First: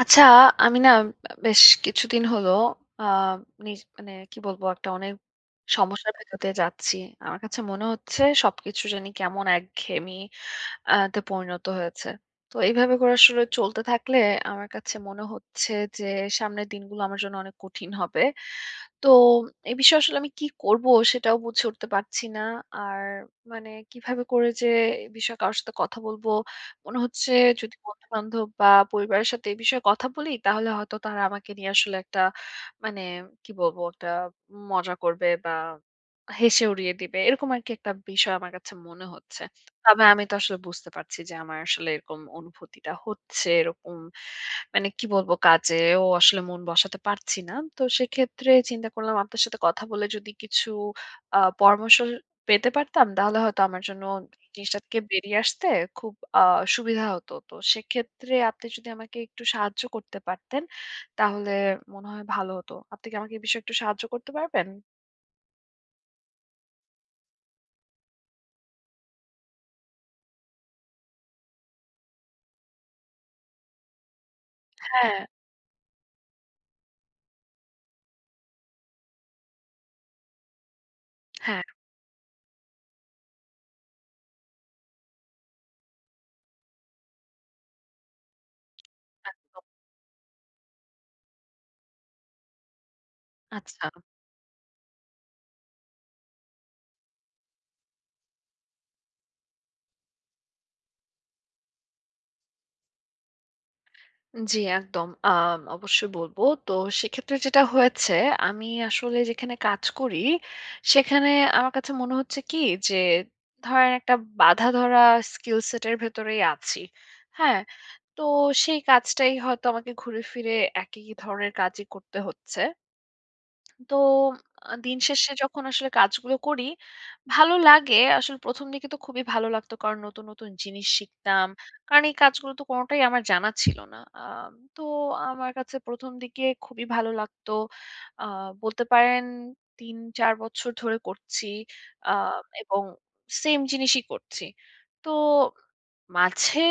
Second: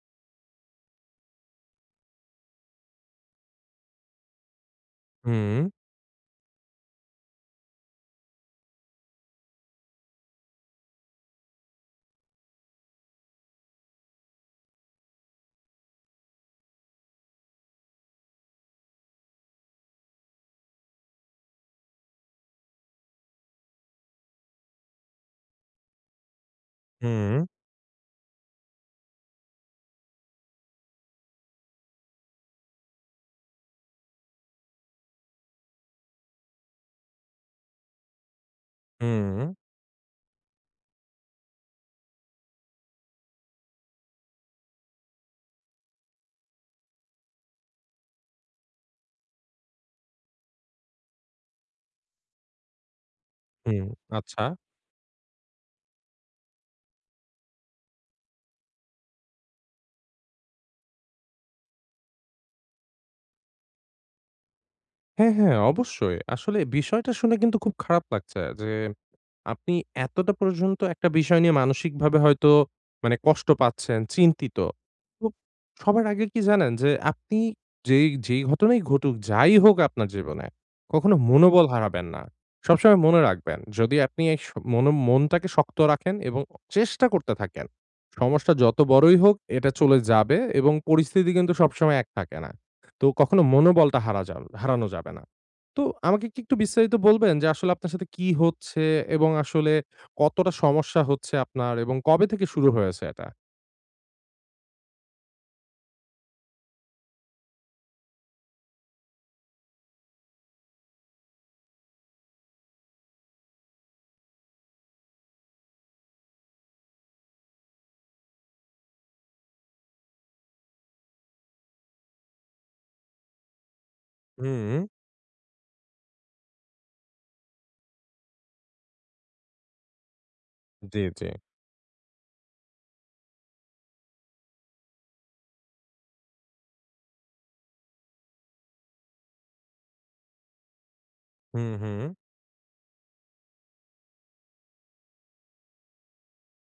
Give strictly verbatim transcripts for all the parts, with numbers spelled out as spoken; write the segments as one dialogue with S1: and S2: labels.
S1: আচ্ছা, আমি না অ্যাাম বেশ কিছুদিন হলো আ নিজ মানে কি বলবো একটা অনেক
S2: হুম।
S1: সমস্যার ভেতর দিয়ে যাচ্ছি। আমার কাছে মনে হচ্ছে সবকিছু জানি কেমন একঘেয়েমি আ তে পরিণত হয়েছে। তো এইভাবে করে আসলে চলতে থাকলে আমার কাছে মনে হচ্ছে যে, সামনের দিনগুলো আমার জন্য অনেক কঠিন হবে। তো, এই বিষয়ে আসলে আমি কী করব; সেটাও বুঝে উঠতে পারছি না। আর মানে কীভাবে করে যে এ বিষয়ে কারো সাথে কথা বলব? মনে হচ্ছে
S2: হুম।
S1: যদি বন্ধু-বান্ধব বা পরিবারের সাথে এ বিষয়ে কথা বলি তাহলে হয়তো তারা আমাকে নিয়ে আসলে একটা মানে কি বলব একটা মজা করবে বা হেসে উড়িয়ে দিবে। এরকম আরকি একটা বিষয় আমার কাছে মনে হচ্ছে।
S2: হুম।
S1: তবে আমি তো আসলে বুঝতে পারছি যে আমার আসলে এরকম অনুভূতিটা হচ্ছে, এরকম মানে কি বলবো কাজেও আসলে মন বসাতে পারছি না। তো সেক্ষেত্রে চিন্তা করলাম আপনার সাথে কথা বলে যদি কিছু আ পরামর্শ পেতে পারতাম, তাহলে হয়তো আমার
S2: হুম,
S1: জন্য
S2: আচ্ছা।
S1: জিনিসটা থেকে বেরিয়ে আসতে খুব আ সুবিধা হতো। তো সেক্ষেত্রে আপনি যদি আমাকে একটু সাহায্য করতে পারতেন, তাহলে মনে হয় ভালো হতো। আপনি কি আমাকে এ বিষয়ে একটু সাহায্য করতে পারবেন?
S2: হ্যাঁ, হ্যাঁ অবশ্যই। আসলে বিষয়টা শুনে কিন্তু খুব খারাপ লাগছে যে আপনি এতটা পর্যন্ত একটা বিষয় নিয়ে মানসিকভাবে হয়তো মানে কষ্ট পাচ্ছেন, চিন্তিত।
S1: হ্যাঁ।
S2: তো সবার আগে কি জানেন? যে আপনি যেই যেই ঘটনাই ঘটুক, যাই হোক আপনার জীবনে কখনো
S1: হ্যাঁ।
S2: মনোবল হারাবেন না। সবসময় মনে রাখবেন যদি আপনি এই স মনো মনটাকে শক্ত রাখেন এবং অ চেষ্টা করতে থাকেন। সমস্যা যত বড়ই হোক
S1: একদম।
S2: এটা চলে যাবে এবং পরিস্থিতি কিন্তু সবসময় এক থাকে না। তো কখনো
S1: আচ্ছা।
S2: মনোবলটা হারা যা হারানো যাবে না। তো আমাকে কী একটু বিস্তারিত বলবেন যে, আসলে আপনার সাথে কি হচ্ছে এবং আসলে কতটা সমস্যা হচ্ছে আপনার এবং কবে থেকে শুরু হয়েছে এটা?
S1: উম জি একদম আম অবশ্যই বলবো তো সেক্ষেত্রে যেটা হয়েছে, আমি আসলে যেখানে কাজ করি সেখানে আমার কাছে মনে হচ্ছে কী যে ধরেন একটা বাঁধাধরা স্কিল সেট এর ভেতরেই আছি। হ্যাঁ, তো সেই কাজটাই হয়তো আমাকে ঘুরে ফিরে একই ধরনের কাজই করতে হচ্ছে। তো আ
S2: হুম।
S1: দিন শেষে যখন আসলে কাজগুলো করি ভালো লাগে। আসলে প্রথম দিকে তো খুবই ভালো লাগত কারণ নতুন, নতুন জিনিস
S2: জি, জি।
S1: শিখতাম কারণ এই কাজগুলো তো কোনটাই আমার জানা ছিল না। আম তো আমার কাছে প্রথম দিকে খুবই ভালো লাগতো আ বলতে পারেন তিন-চার বছর ধরে করছি
S2: হুম, হুম।
S1: আ এবং same জিনিসই করছি। তো মাঝে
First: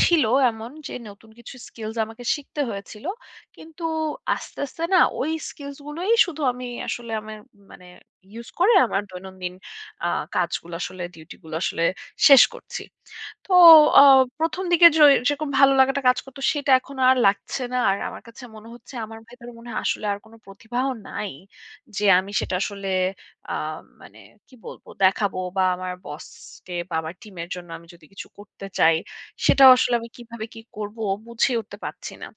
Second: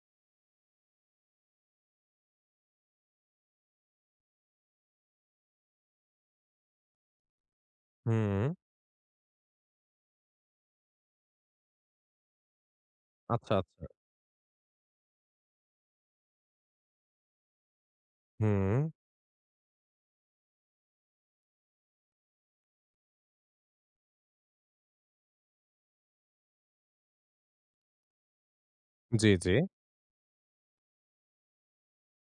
S1: ছিল এমন যে নতুন কিছু স্কিলস আমাকে শিখতে হয়েছিলো কিন্তু আস্তে, আস্তে না ওই স্কিলস গুলোই শুধু আমি আসলেই আমের মানে
S2: হুম।
S1: use করে আমার দৈনন্দিন আ কাজগুলো আসলে ডিউটি গুলো আসলে শেষ করছি। তো
S2: আচ্ছা, আচ্ছা।
S1: অ প্রথম দিকে য এ যেরকম ভালো লাগাটা কাজ করতো সেটা এখন আর লাগছে না আর আমার কাছে মনে
S2: হুম।
S1: হচ্ছে আমার ভেতরে মনে হয় আসলে আর কোন প্রতিভাও নাই যে আমি সেটা আসলে আ মানে কি বলবো? দেখাবো বা আমার বসকে বা আমার টিম এর জন্য আমি যদি কিছু করতে চাই,
S2: জি, জি।
S1: সেটাও আসলে আমি কিভাবে কি করব বুঝে উঠতে পাচ্ছি না।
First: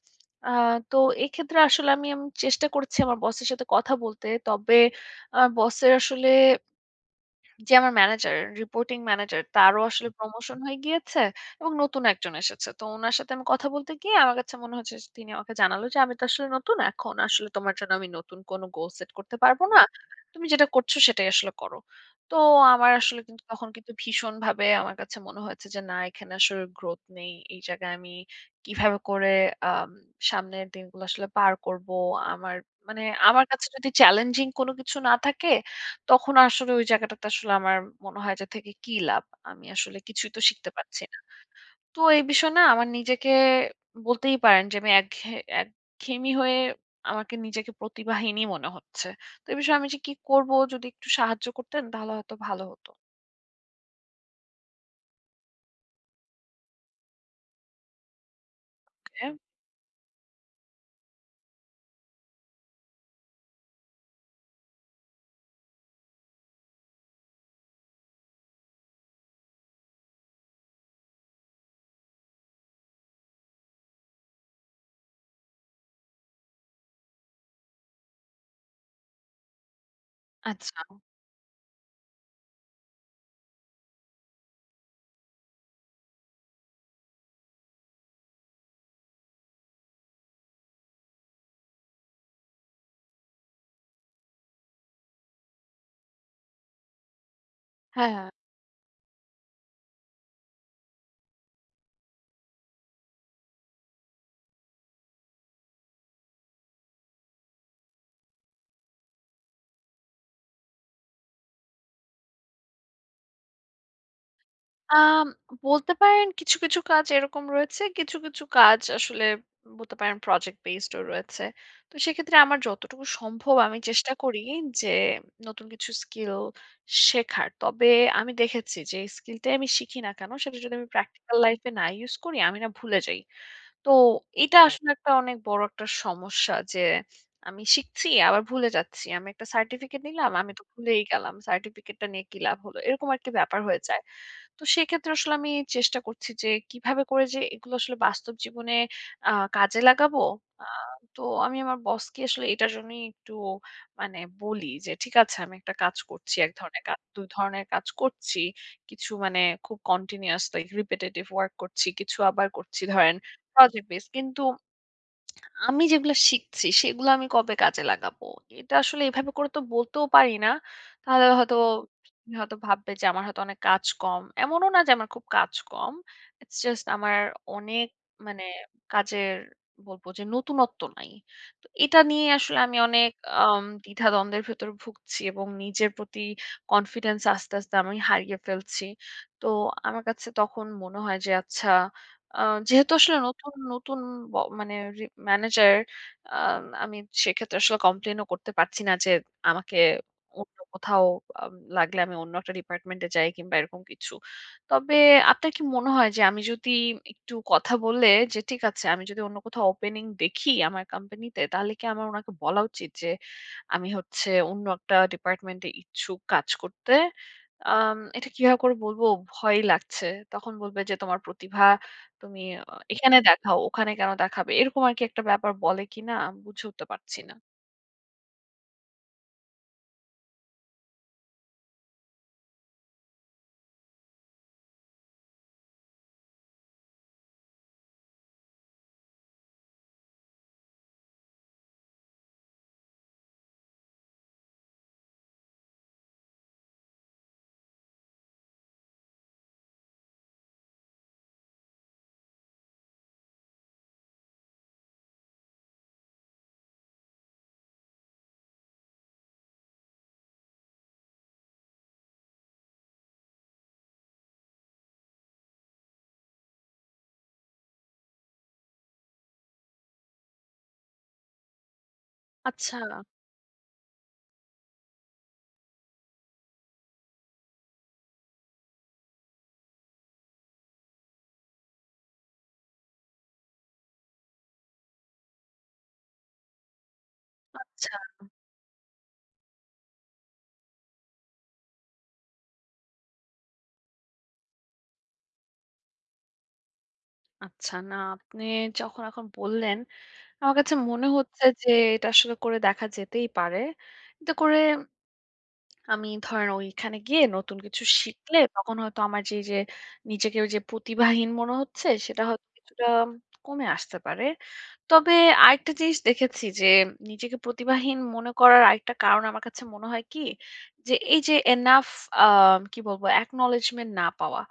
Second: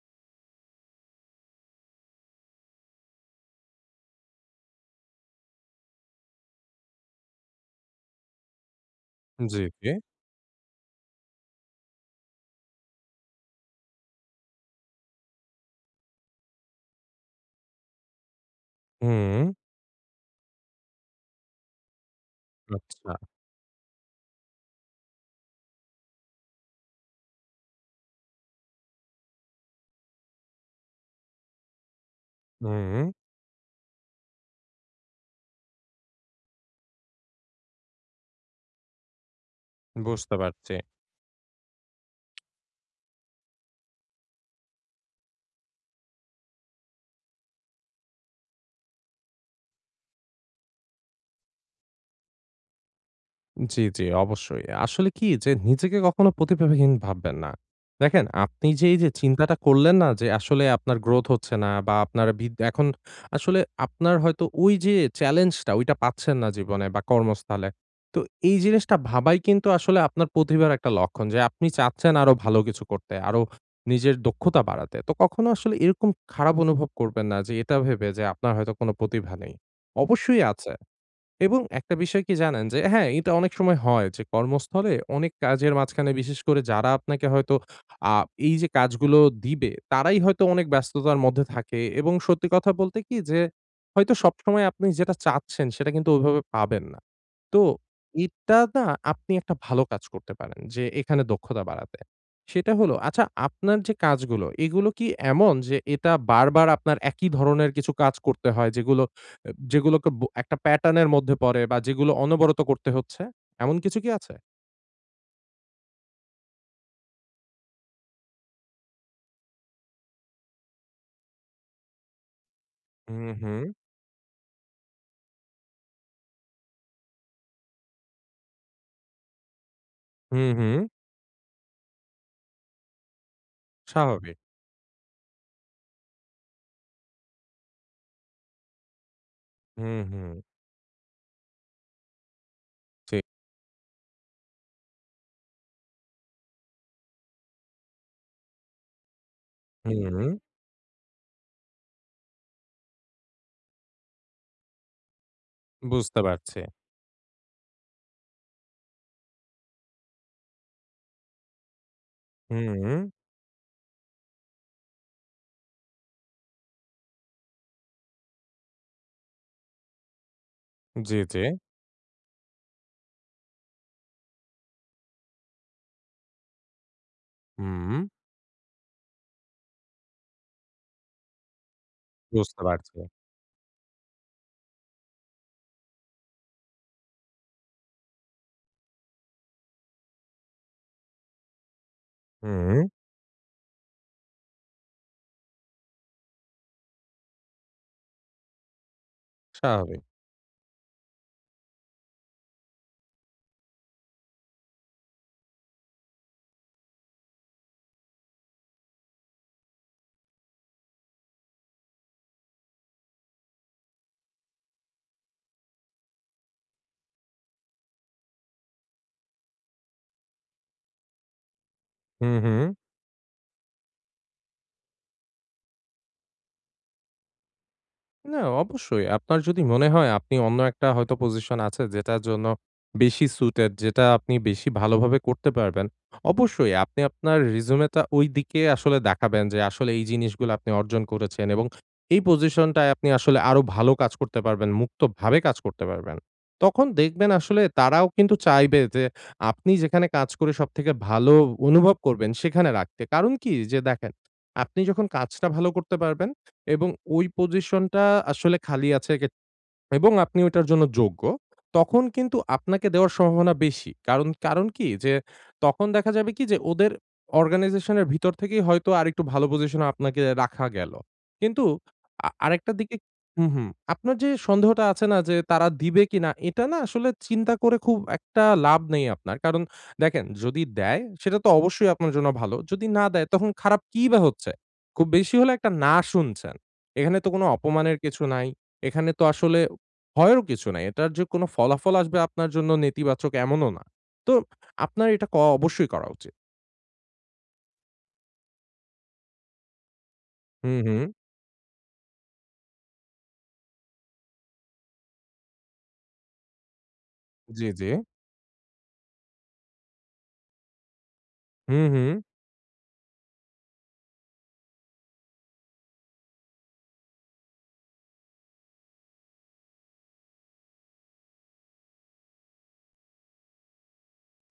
S1: আ তো এক্ষেত্রে আসলে আমি আম চেষ্টা করছি আমার বসের সাথে কথা বলতে। তবে আ বসের আসলে যে আমার ম্যানেজার রিপোর্টিং ম্যানেজার
S2: জি,
S1: তারও
S2: জি।
S1: আসলে প্রমোশন হয়ে গিয়েছে এবং নতুন একজন এসেছে তো উনার সাথে আমি কথা বলতে গিয়ে আমার কাছে মনে হয়েছে স তিনি আমাকে জানালো যে, "আমি তো আসলে নতুন এখন আসলে তোমার জন্য আমি নতুন কোন গোল সেট করতে
S2: হুম।
S1: পারব না তুমি যেটা করছো সেটাই আসলে করো।" তো আমার
S2: আচ্ছা।
S1: আসলে কিন্তু তখন কিন্তু ভীষণ ভাবে আমার কাছে মনে হয়েছে যে না এখানে আসলে গ্রোথ নেই এই জায়গায় আমি কীভাবে করে আম সামনের দিনগুলো আসলে পার করবো। আমার মানে
S2: হুম।
S1: আমার কাছে যদি চ্যালেঞ্জিং কোনো কিছু না থাকে তখন আসলে ওই জায়গাটাতে আসলে আমার মনে হয় যে, থেকে কী লাভ? আমি আসলে কিছুই
S2: বুঝতে
S1: তো শিখতে
S2: পারছি।
S1: পাচ্ছি না। তো এই বিষয়ে না আমার নিজেকে বলতেই পারেন যে আমি একঘেয়ে একঘেয়েমি হয়ে আমাকে নিজেকে প্রতিভাহীনই মনে হচ্ছে। তো এই বিষয়ে আমি যে কি করবো যদি একটু সাহায্য করতেন তাহলে হয়তো ভালো হতো?
S2: জ্বী, জ্বী অবশ্যই। আসলে কি যে নিজেকে কখনো প্রতিভাবহীন ভাববেন না। দেখেন আপনি যে এইযে
S1: হ্যাঁ?
S2: চিন্তাটা করলেন না যে, আসলে আপনার গ্রোথ হচ্ছে না বা আপনার ভিত এখন আসলে আপনার হয়তো ওই যে চ্যালেঞ্জ টা ওইটা পাচ্ছেন না জীবনে বা কর্মস্থলে। তো এই জিনিসটা ভাবাই কিন্তু আসলে আপনার প্রতিভার একটা লক্ষণ। যে আপনি চাচ্ছেন আরো ভালো কিছু করতে, আরো নিজের দক্ষতা বাড়াতে। তো কখনো আসলে এরকম খারাপ অনুভব করবেন না যে এটা ভেবে যে আপনার হয়তো কোন প্রতিভা নেই। অবশ্যই আছে।
S1: আচ্ছা।
S2: এবং একটা বিষয় কি জানেন? যে হ্যাঁ, এটা অনেক সময় হয় যে কর্মস্থলে অনেক কাজের মাঝখানে বিশেষ করে যারা আপনাকে হয়তো আ এই যে কাজগুলো দিবে। তারাই হয়তো অনেক ব্যস্ততার মধ্যে থাকে এবং সত্যি কথা বলতে কি যে, হয়তো সবসময় আপনি যেটা চাচ্ছেন সেটা কিন্তু ওইভাবে পাবেন না। তো,
S1: হ্যাঁ, হ্যাঁ।
S2: এটা না আপনি একটা ভালো কাজ করতে পারেন যে এখানে দক্ষতা বাড়াতে। সেটা হলো আচ্ছা আপনার যে কাজগুলো এগুলো কি এমন যে এটা বারবার আপনার একই ধরনের কিছু কাজ করতে হয়? যেগুলো অ্যা যেগুলোকে ব একটা প্যাটার্ন এর মধ্যে পড়ে বা যেগুলো অনবরত করতে হচ্ছে। এমন কিছু কি আছে?
S1: আম বলতে পারেন কিছু, কিছু কাজ এরকম রয়েছে। কিছু, কিছু কাজ আসলে বলতে পারেন প্রজেক্ট বেসড ও রয়েছে। তো সেক্ষেত্রে আমার যতটুকু
S2: হু,
S1: সম্ভব
S2: হু।
S1: আমি চেষ্টা করি যে, নতুন কিছু স্কিল শেখার। তবে আমি দেখেছি, যেই স্কিলটাই আমি শিখি না কেন,
S2: হু,
S1: সেটা যদি
S2: হু।
S1: আমি প্র্যাকটিক্যাল লাইফ-এ না ইউজ করি, আমি না ভুলে যাই। তো,
S2: স্বাভাবিক।
S1: এটা আসলে একটা অনেক বড় একটা সমস্যা যে, আমি শিখছি, আবার ভুলে যাচ্ছি। আমি একটা
S2: হুম,
S1: সার্টিফিকেট নিলাম।
S2: হুম।
S1: আমি তো ভুলেই গেলাম। সার্টিফিকেটটা নিয়ে কি লাভ হলো। এরকম আর
S2: ঠিক।
S1: একটা ব্যাপার হয়ে যায়। তো সেক্ষেত্রে আসলে আমি চেষ্টা করছি যে, কিভাবে করে যে এগুলো আসলে বাস্তব জীবনে আ কাজে
S2: হু
S1: লাগাবো,
S2: উ
S1: আ তো আমি আমার বসকে আসলে এটার জন্যই একটু মানে বলি যে ঠিক আছে আমি একটা কাজ
S2: বুঝতে
S1: করছি। এক
S2: পারছি।
S1: ধরনের কাজ, দুই ধরনের কাজ করছি। কিছু মানে খুব কন্টিনিউয়াসলি রিপিটিটিভ ওয়ার্ক করছি। কিছু আবার
S2: হুম
S1: করছি
S2: উ
S1: ধরেন, প্রজেক্ট বেজ কিন্তু আমি যেগুলা শিখছি সেগুলা আমি কবে কাজে লাগাবো? এটা আসলে এভাবে করে তো বলতেও পারি না।
S2: জি,
S1: তাহলে
S2: জি।
S1: হয়তো হয়তো ভাববে যে আমার হয়তো অনেক কাজ কম। এমনও না যে আমার খুব কাজ কম। ইটস জাস্ট আমার অনেক
S2: হুম।
S1: মানে কাজের বলব যে নতুণত্ব নাই। তো এটা নিয়ে আসলে
S2: বুঝতে
S1: আমি
S2: পারছি।
S1: অনেক আম দ্বিধা-দ্বন্দ্বের ভেতরে ভুগছি এবং নিজের প্রতি কনফিডেন্স আস্তে, আস্তে আমি হারিয়ে ফেলছি। তো আমার কাছে তখন মনে হয় যে আচ্ছা আ
S2: হুম।
S1: যেহেতু আসলে নতুন, নতুন ব মানে রি ম্যানেজার। আ আমি সেক্ষেত্রে আসলে কমপ্লেইন ও করতে পারছি না যে, আমাকে
S2: স্বাভাবিক।
S1: অন্য কোথাও, আ লাগলে আমি অন্য একটা ডিপার্টমেন্ট এ যাই কিংবা এরকম কিছু। তবে আপনার কি মনে হয় যে আমি যদি একটু কথা বলে যে, ঠিক আছে আমি যদি অন্য কোথাও ওপেনিং দেখি আমার কোম্পানিতে, তাহলে কি আমার ওনাকে বলা উচিত যে আমি হচ্ছে অন্য একটা ডিপার্টমেন্ট এ ইচ্ছুক কাজ করতে? আম এটা কিভাবে করে বলব, ভয়ই লাগছে। তখন বলবে যে তোমার প্রতিভা
S2: হু,
S1: তুমি অ
S2: হু।
S1: এখানে দেখাও। ওখানে কেন দেখাবে? এরকম আরকি একটা ব্যাপার বলে কিনা আমি বুঝে উঠতে পারছি না।
S2: না অবশ্যই আপনার যদি মনে হয় আপনি অন্য একটা হয়তো পজিশন আছে যেটার জন্য বেশি সুইটেড যেটা আপনি বেশি ভালোভাবে করতে পারবেন। অবশ্যই আপনি আপনার রিসিউম টা ওই দিকে আসলে দেখাবেন যে আসলে এই জিনিসগুলা আপনি অর্জন করেছেন এবং এই পজিশনটায় আপনি আসলে আরো ভালো কাজ করতে পারবেন মুক্তভাবে কাজ করতে পারবেন। তখন দেখবেন আসলে তারাও কিন্তু চাইবে যে আপনি যেখানে কাজ করে সবথেকে ভালো অনুভব করবেন সেখানে রাখতে। কারণ কি যে দেখেন, আপনি যখন কাজটা ভালো করতে পারবেন এবং ওই পজিশনটা আসলে খালি আছে সে গে এবং আপনি ওইটার জন্য যোগ্য। তখন কিন্তু আপনাকে দেওয়ার সম্ভাবনা বেশি। কারণ কারণ কি যে তখন দেখা যাবে কি যে ওদের অর্গানাইজেশন এর ভিতর থেকেই হয়তো আরেকটু ভালো পজিশন এ আপনাকে রাখা গেল। কিন্তু আ আরেকটা দিক
S1: আচ্ছা।
S2: হু, হু আপনার যে সন্দেহটা আছে না যে তারা দিবে কিনা, এটা না আসলে চিন্তা করে খুব একটা লাভ নেই আপনার। কারণ দেখেন যদি দেয় সেটা তো অবশ্যই আপনার জন্য ভালো যদি না দেয়, তখন খারাপ কি বা হচ্ছে? খুব বেশি হলে একটা না শুনছেন। এখানে তো কোনো
S1: আচ্ছা।
S2: অপমানের কিছু নাই, এখানে তো আসলে ভয়েরও কিছু নাই। এটার যে কোন ফলাফল আসবে আপনার জন্য নেতিবাচক এমনও না। তো আপনার এটা ক অবশ্যই করা উচিত।
S1: আচ্ছা, না আপনি যখন এখন বললেন, আমার কাছে
S2: হুম,
S1: মনে
S2: হুম।
S1: হচ্ছে যে, এটা আসলে করে দেখা যেতেই পারে। এটা করে আমি ধরেন, ওই খানে গিয়ে নতুন
S2: জ্বী,
S1: কিছু
S2: জ্বী।
S1: শিখলে তখন হয়তো আমার যে এইযে, নিজেকে ওই যে প্রতিভাহীন মনে
S2: হুম,
S1: হচ্ছে,
S2: হুম।
S1: সেটা হয়তো কিছুটা কমে আসতে পারে। তবে আরেকটা জিনিস দেখেছি যে, নিজেকে প্রতিভাহীন মনে করার আরেকটা কারণ আমার কাছে মনে হয় কি? যে এই যে এনাফ আ কি বলবো অ্যাকনলেজ্‌মেন না পাওয়া।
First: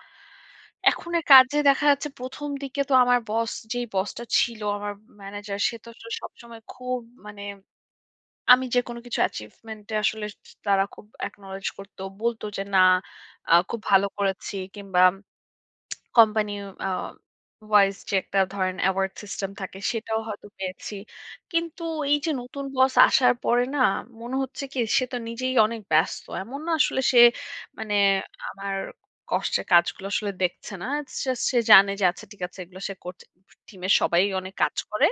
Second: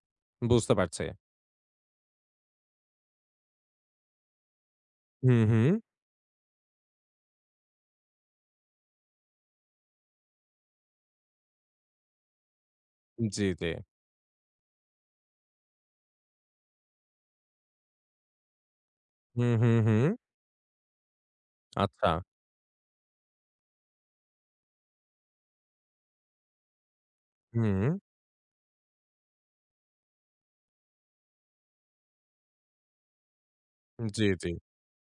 S2: বুঝতে পারছি।
S1: এখনের কাজে দেখা যাচ্ছে প্রথম দিকে তো আমার বস যেই বসটা ছিল আমার
S2: হুম,
S1: ম্যানেজার, সে
S2: হুম।
S1: তো সবসময় খুব মানে, আমি যেকোনো কিছু অ্যাচিভমেন্ট এ আসলে স তারা খুব অ্যাকনলেজ করত, বলত যে, "না
S2: জি,
S1: আ
S2: জি।
S1: খুব ভালো করেছি" কিংবা কোম্পানি আ ভাইস যে একটা ধরেন অ্যাওয়ার্ড সিস্টেম
S2: হুম, হুম,
S1: থাকে
S2: হুম।
S1: সেটাও হয়তো পেয়েছি। কিন্তু
S2: আচ্ছা।
S1: এই যে নতুন বস আসার পরে না মনে হচ্ছে কি সে তো নিজেই অনেক ব্যস্ত। এমন না আসলে সে মানে
S2: হুম।
S1: আমার কষ্টের কাজগুলো আসলে দেখছে না। জাছ সে জানে যে, "আচ্ছা ঠিক আছে এগুলো করছে" উ স টিমের সবাই
S2: জ্বী, জ্বী।
S1: অনেক কাজ করে।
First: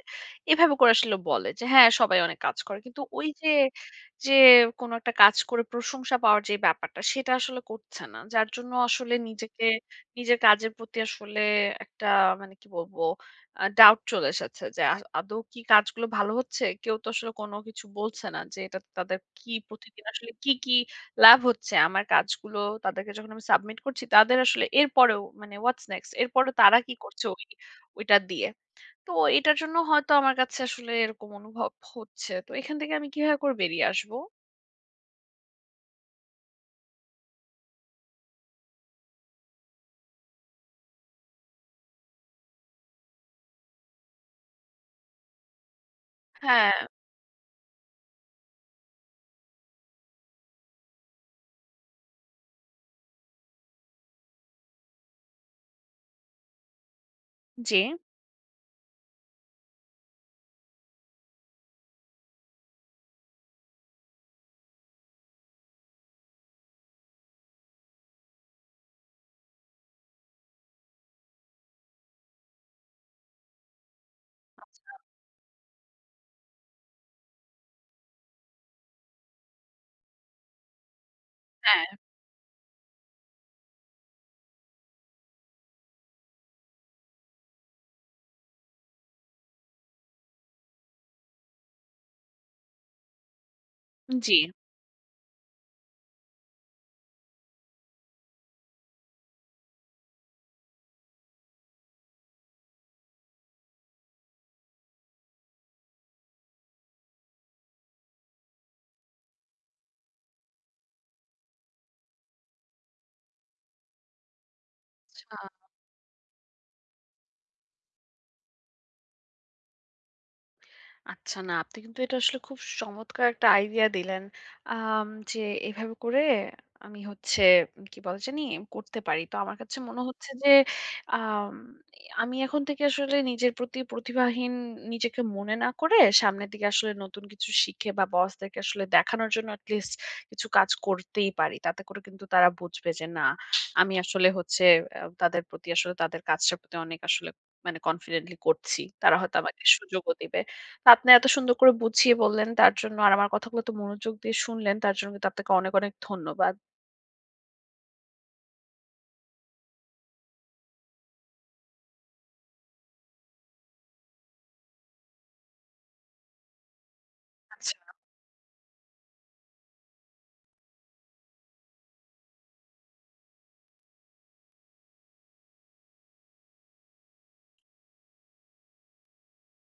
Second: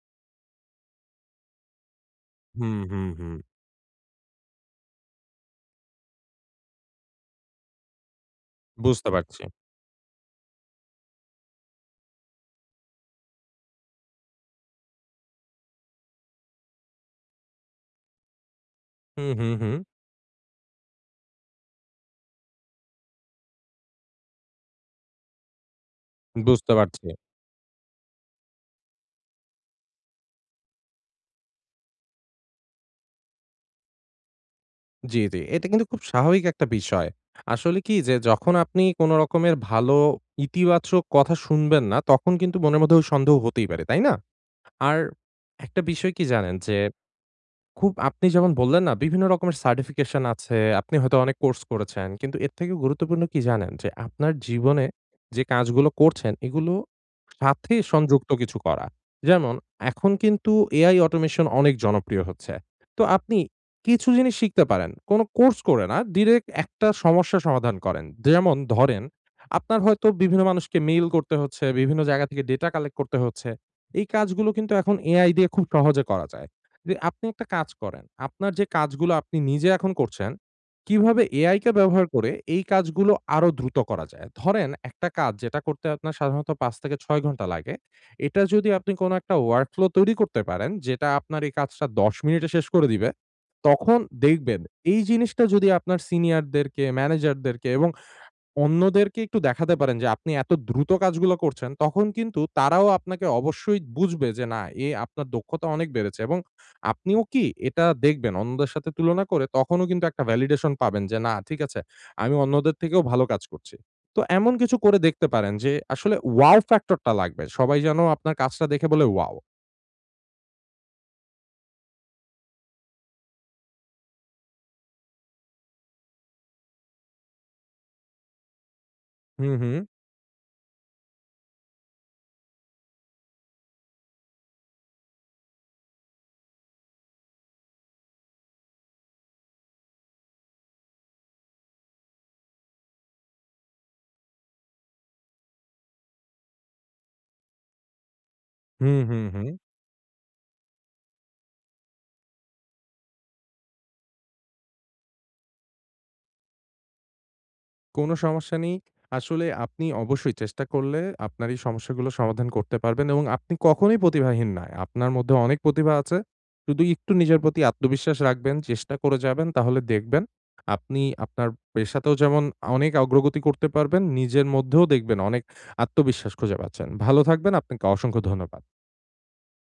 S1: এভাবে করে আসলে বলে যে, "হ্যাঁ, সবাই অনেক কাজ
S2: হুম,
S1: করে।" কিন্তু
S2: হুম, হুম।
S1: ওইযে, যে কোন একটা কাজ করে প্রশংসা পাওয়ার যে ব্যাপারটা, সেটা আসলে করছে না। যার জন্য
S2: বুঝতে
S1: আসলে
S2: পারছি।
S1: নিজেকে নিজের কাজের প্রতি আসলে একটা মানে কি বলবো আ ডাউট চলে এসেছে। যে আ আদৌ কি কাজগুলো ভালো হচ্ছে? কেউ তো আসলে কোন কিছু বলছে না যে, "এটা ত তাদের
S2: হুম,
S1: কি
S2: হুম, হুম।
S1: প্রতিদিন আসলে কী, কী লাভ হচ্ছে?" আমার কাজগুলো তাদেরকে যখন আমি সাবমিট করছি, তাদের আসলে এরপরেও মানে, হোয়াটস নেক্সট? এরপরেও
S2: বুঝতে
S1: তারা কি
S2: পারছি।
S1: করছে ওই ওইটা দিয়ে। তো এটার জন্য হয়তো আমার কাছে আসলে এরকম অনুভব হচ্ছে। তো এখান থেকে আমি কিভাবে করে বেরিয়ে আসবো?
S2: জি, জি এটা কিন্তু খুব স্বাভাবিক একটা বিষয়। আসলে কি যে যখন আপনি কোনো রকমের ভালো ইতিবাচক কথা শুনবেন না, তখন কিন্তু মনের মধ্যে ওই সন্দেহ হতেই পারে। তাই না? আর, একটা বিষয় কি জানেন
S1: হ্যাঁ।
S2: যে, খুব আপনি যেমন বললেন না, বিভিন্ন রকমের সার্টিফিকেশন আছে, আপনি হয়তো অনেক কোর্স করেছেন কিন্তু এর থেকেও গুরুত্বপূর্ণ কি জানেন? যে আপনার জীবনে যে কাজগুলো করছেন, এগুলো সাথে
S1: জি।
S2: সংযুক্ত কিছু করা। যেমন এখন কিন্তু AI automation অনেক জনপ্রিয় হচ্ছে। তো আপনি কিছু জিনিস শিখতে পারেন, কোনো কোর্স করে না ডিরেক্ট একটা সমস্যা সমাধান করেন। যে যেমন ধরেন, আপনার হয়তো বিভিন্ন মানুষকে মেইল করতে হচ্ছে, বিভিন্ন জায়গা থেকে ডেটা কালেক্ট করতে হচ্ছে। এই কাজগুলো কিন্তু
S1: আচ্ছা।
S2: এখন AI দিয়ে খুব সহজে করা যায়। দে আপনি একটা কাজ করেন, আপনার যে কাজগুলো আপনি নিজে এখন করছেন, কিভাবে AI কে
S1: হ্যাঁ।
S2: ব্যবহার করে এই কাজগুলো আরো দ্রুত করা যায়? ধরেন একটা কাজ যেটা করতে আপনার সাধারণত পাঁচ থেকে ছয় ঘন্টা লাগে। এটা যদি আপনি কোন একটা ওয়ার্ক ফ্লো তৈরি করতে পারেন, যেটা আপনার এই কাজটা দশ মিনিটে শেষ করে দিবে। তখন
S1: উ জি।
S2: দেখবেন এই জিনিসটা যদি আপনার সিনিয়ার-দেরকে, ম্যানেজার-দেরকে এবং অন্যদেরকে একটু দেখাতে পারেন যে, আপনি এত দ্রুত কাজগুলা করছেন। তখন কিন্তু তারাও আপনাকে অবশ্যই বুঝবে যে, না এ আপনার দক্ষতা অনেক বেড়েছে এবং আপনিও কি এটা দেখবেন অন্যদের সাথে তুলনা করে তখনও কিন্তু একটা ভ্যালিডেশন পাবেন যে, "না ঠিক আছে আমি অন্যদের থেকেও ভালো কাজ করছি।" তো এমন কিছু করে দেখতে
S1: ছা
S2: পারেন যে আসলে ওয়াও ফ্যাক্টর টা লাগবে সবাই যেনো আপনার কাজটা দেখে বলে, "ওয়াও!"
S1: আচ্ছা, না আপনি কিন্তু এটা আসলে খুব সমৎকার একটা আইডিয়া দিলেন। আম যে, এভাবে করে আমি হচ্ছে কি বলে জানি? করতে পারি। তো
S2: হু,
S1: আমার কাছে
S2: হু।
S1: মনে হচ্ছে যে আম এ আমি এখন থেকে আসলে নিজের প্রতি প্রতিভাহীন নিজেকে মনে না করে, সামনের দিকে আসলে নতুন কিছু শিখে বা বসদেরকে আসলে দেখানোর জন্য at least কিছু কাজ করতেই পারি। তাতে করে কিন্তু তারা বুঝবে যে না, আমি আসলে হচ্ছে আ তাদের প্রতি আসলে তাদের কাজটার প্রতি অনেক আসলে মানে কনফিডেন্টলি করছি
S2: হু, হু,
S1: তারা হয়তো
S2: হু।
S1: আমাকে সুযোগও দিবে। তো আপনি এত সুন্দর করে বুঝিয়ে বললেন তার জন্য আর আমার কথাগুলো এতো মনোযোগ দিয়ে শুনলেন তার জন্য কিন্তু আপনাকে অনেক, অনেক ধন্যবাদ।
S2: কোনো সমস্যা নেই। আসলে আপনি অবশ্যই চেষ্টা করলে আপনার এই সমস্যাগুলো সমাধান করতে পারবেন এবং আপনি কখনোই প্রতিভাহীন না য় আপনার মধ্যে অনেক প্রতিভা আছে, শুধু ইকটু নিজের প্রতি
S1: আচ্ছা।
S2: আত্মবিশ্বাস রাখবেন, চেষ্টা করে যাবেন। তাহলে দেখবেন, আপনি আপনার পেশাতেও যেমন অনেক অগ্রগতি করতে পারবেন নিজের মধ্যেও দেখবেন অনেক আত্মবিশ্বাস খুঁজে পাচ্ছেন। ভালো থাকবেন আপনাকে অসংখ্য ধন্যবাদ।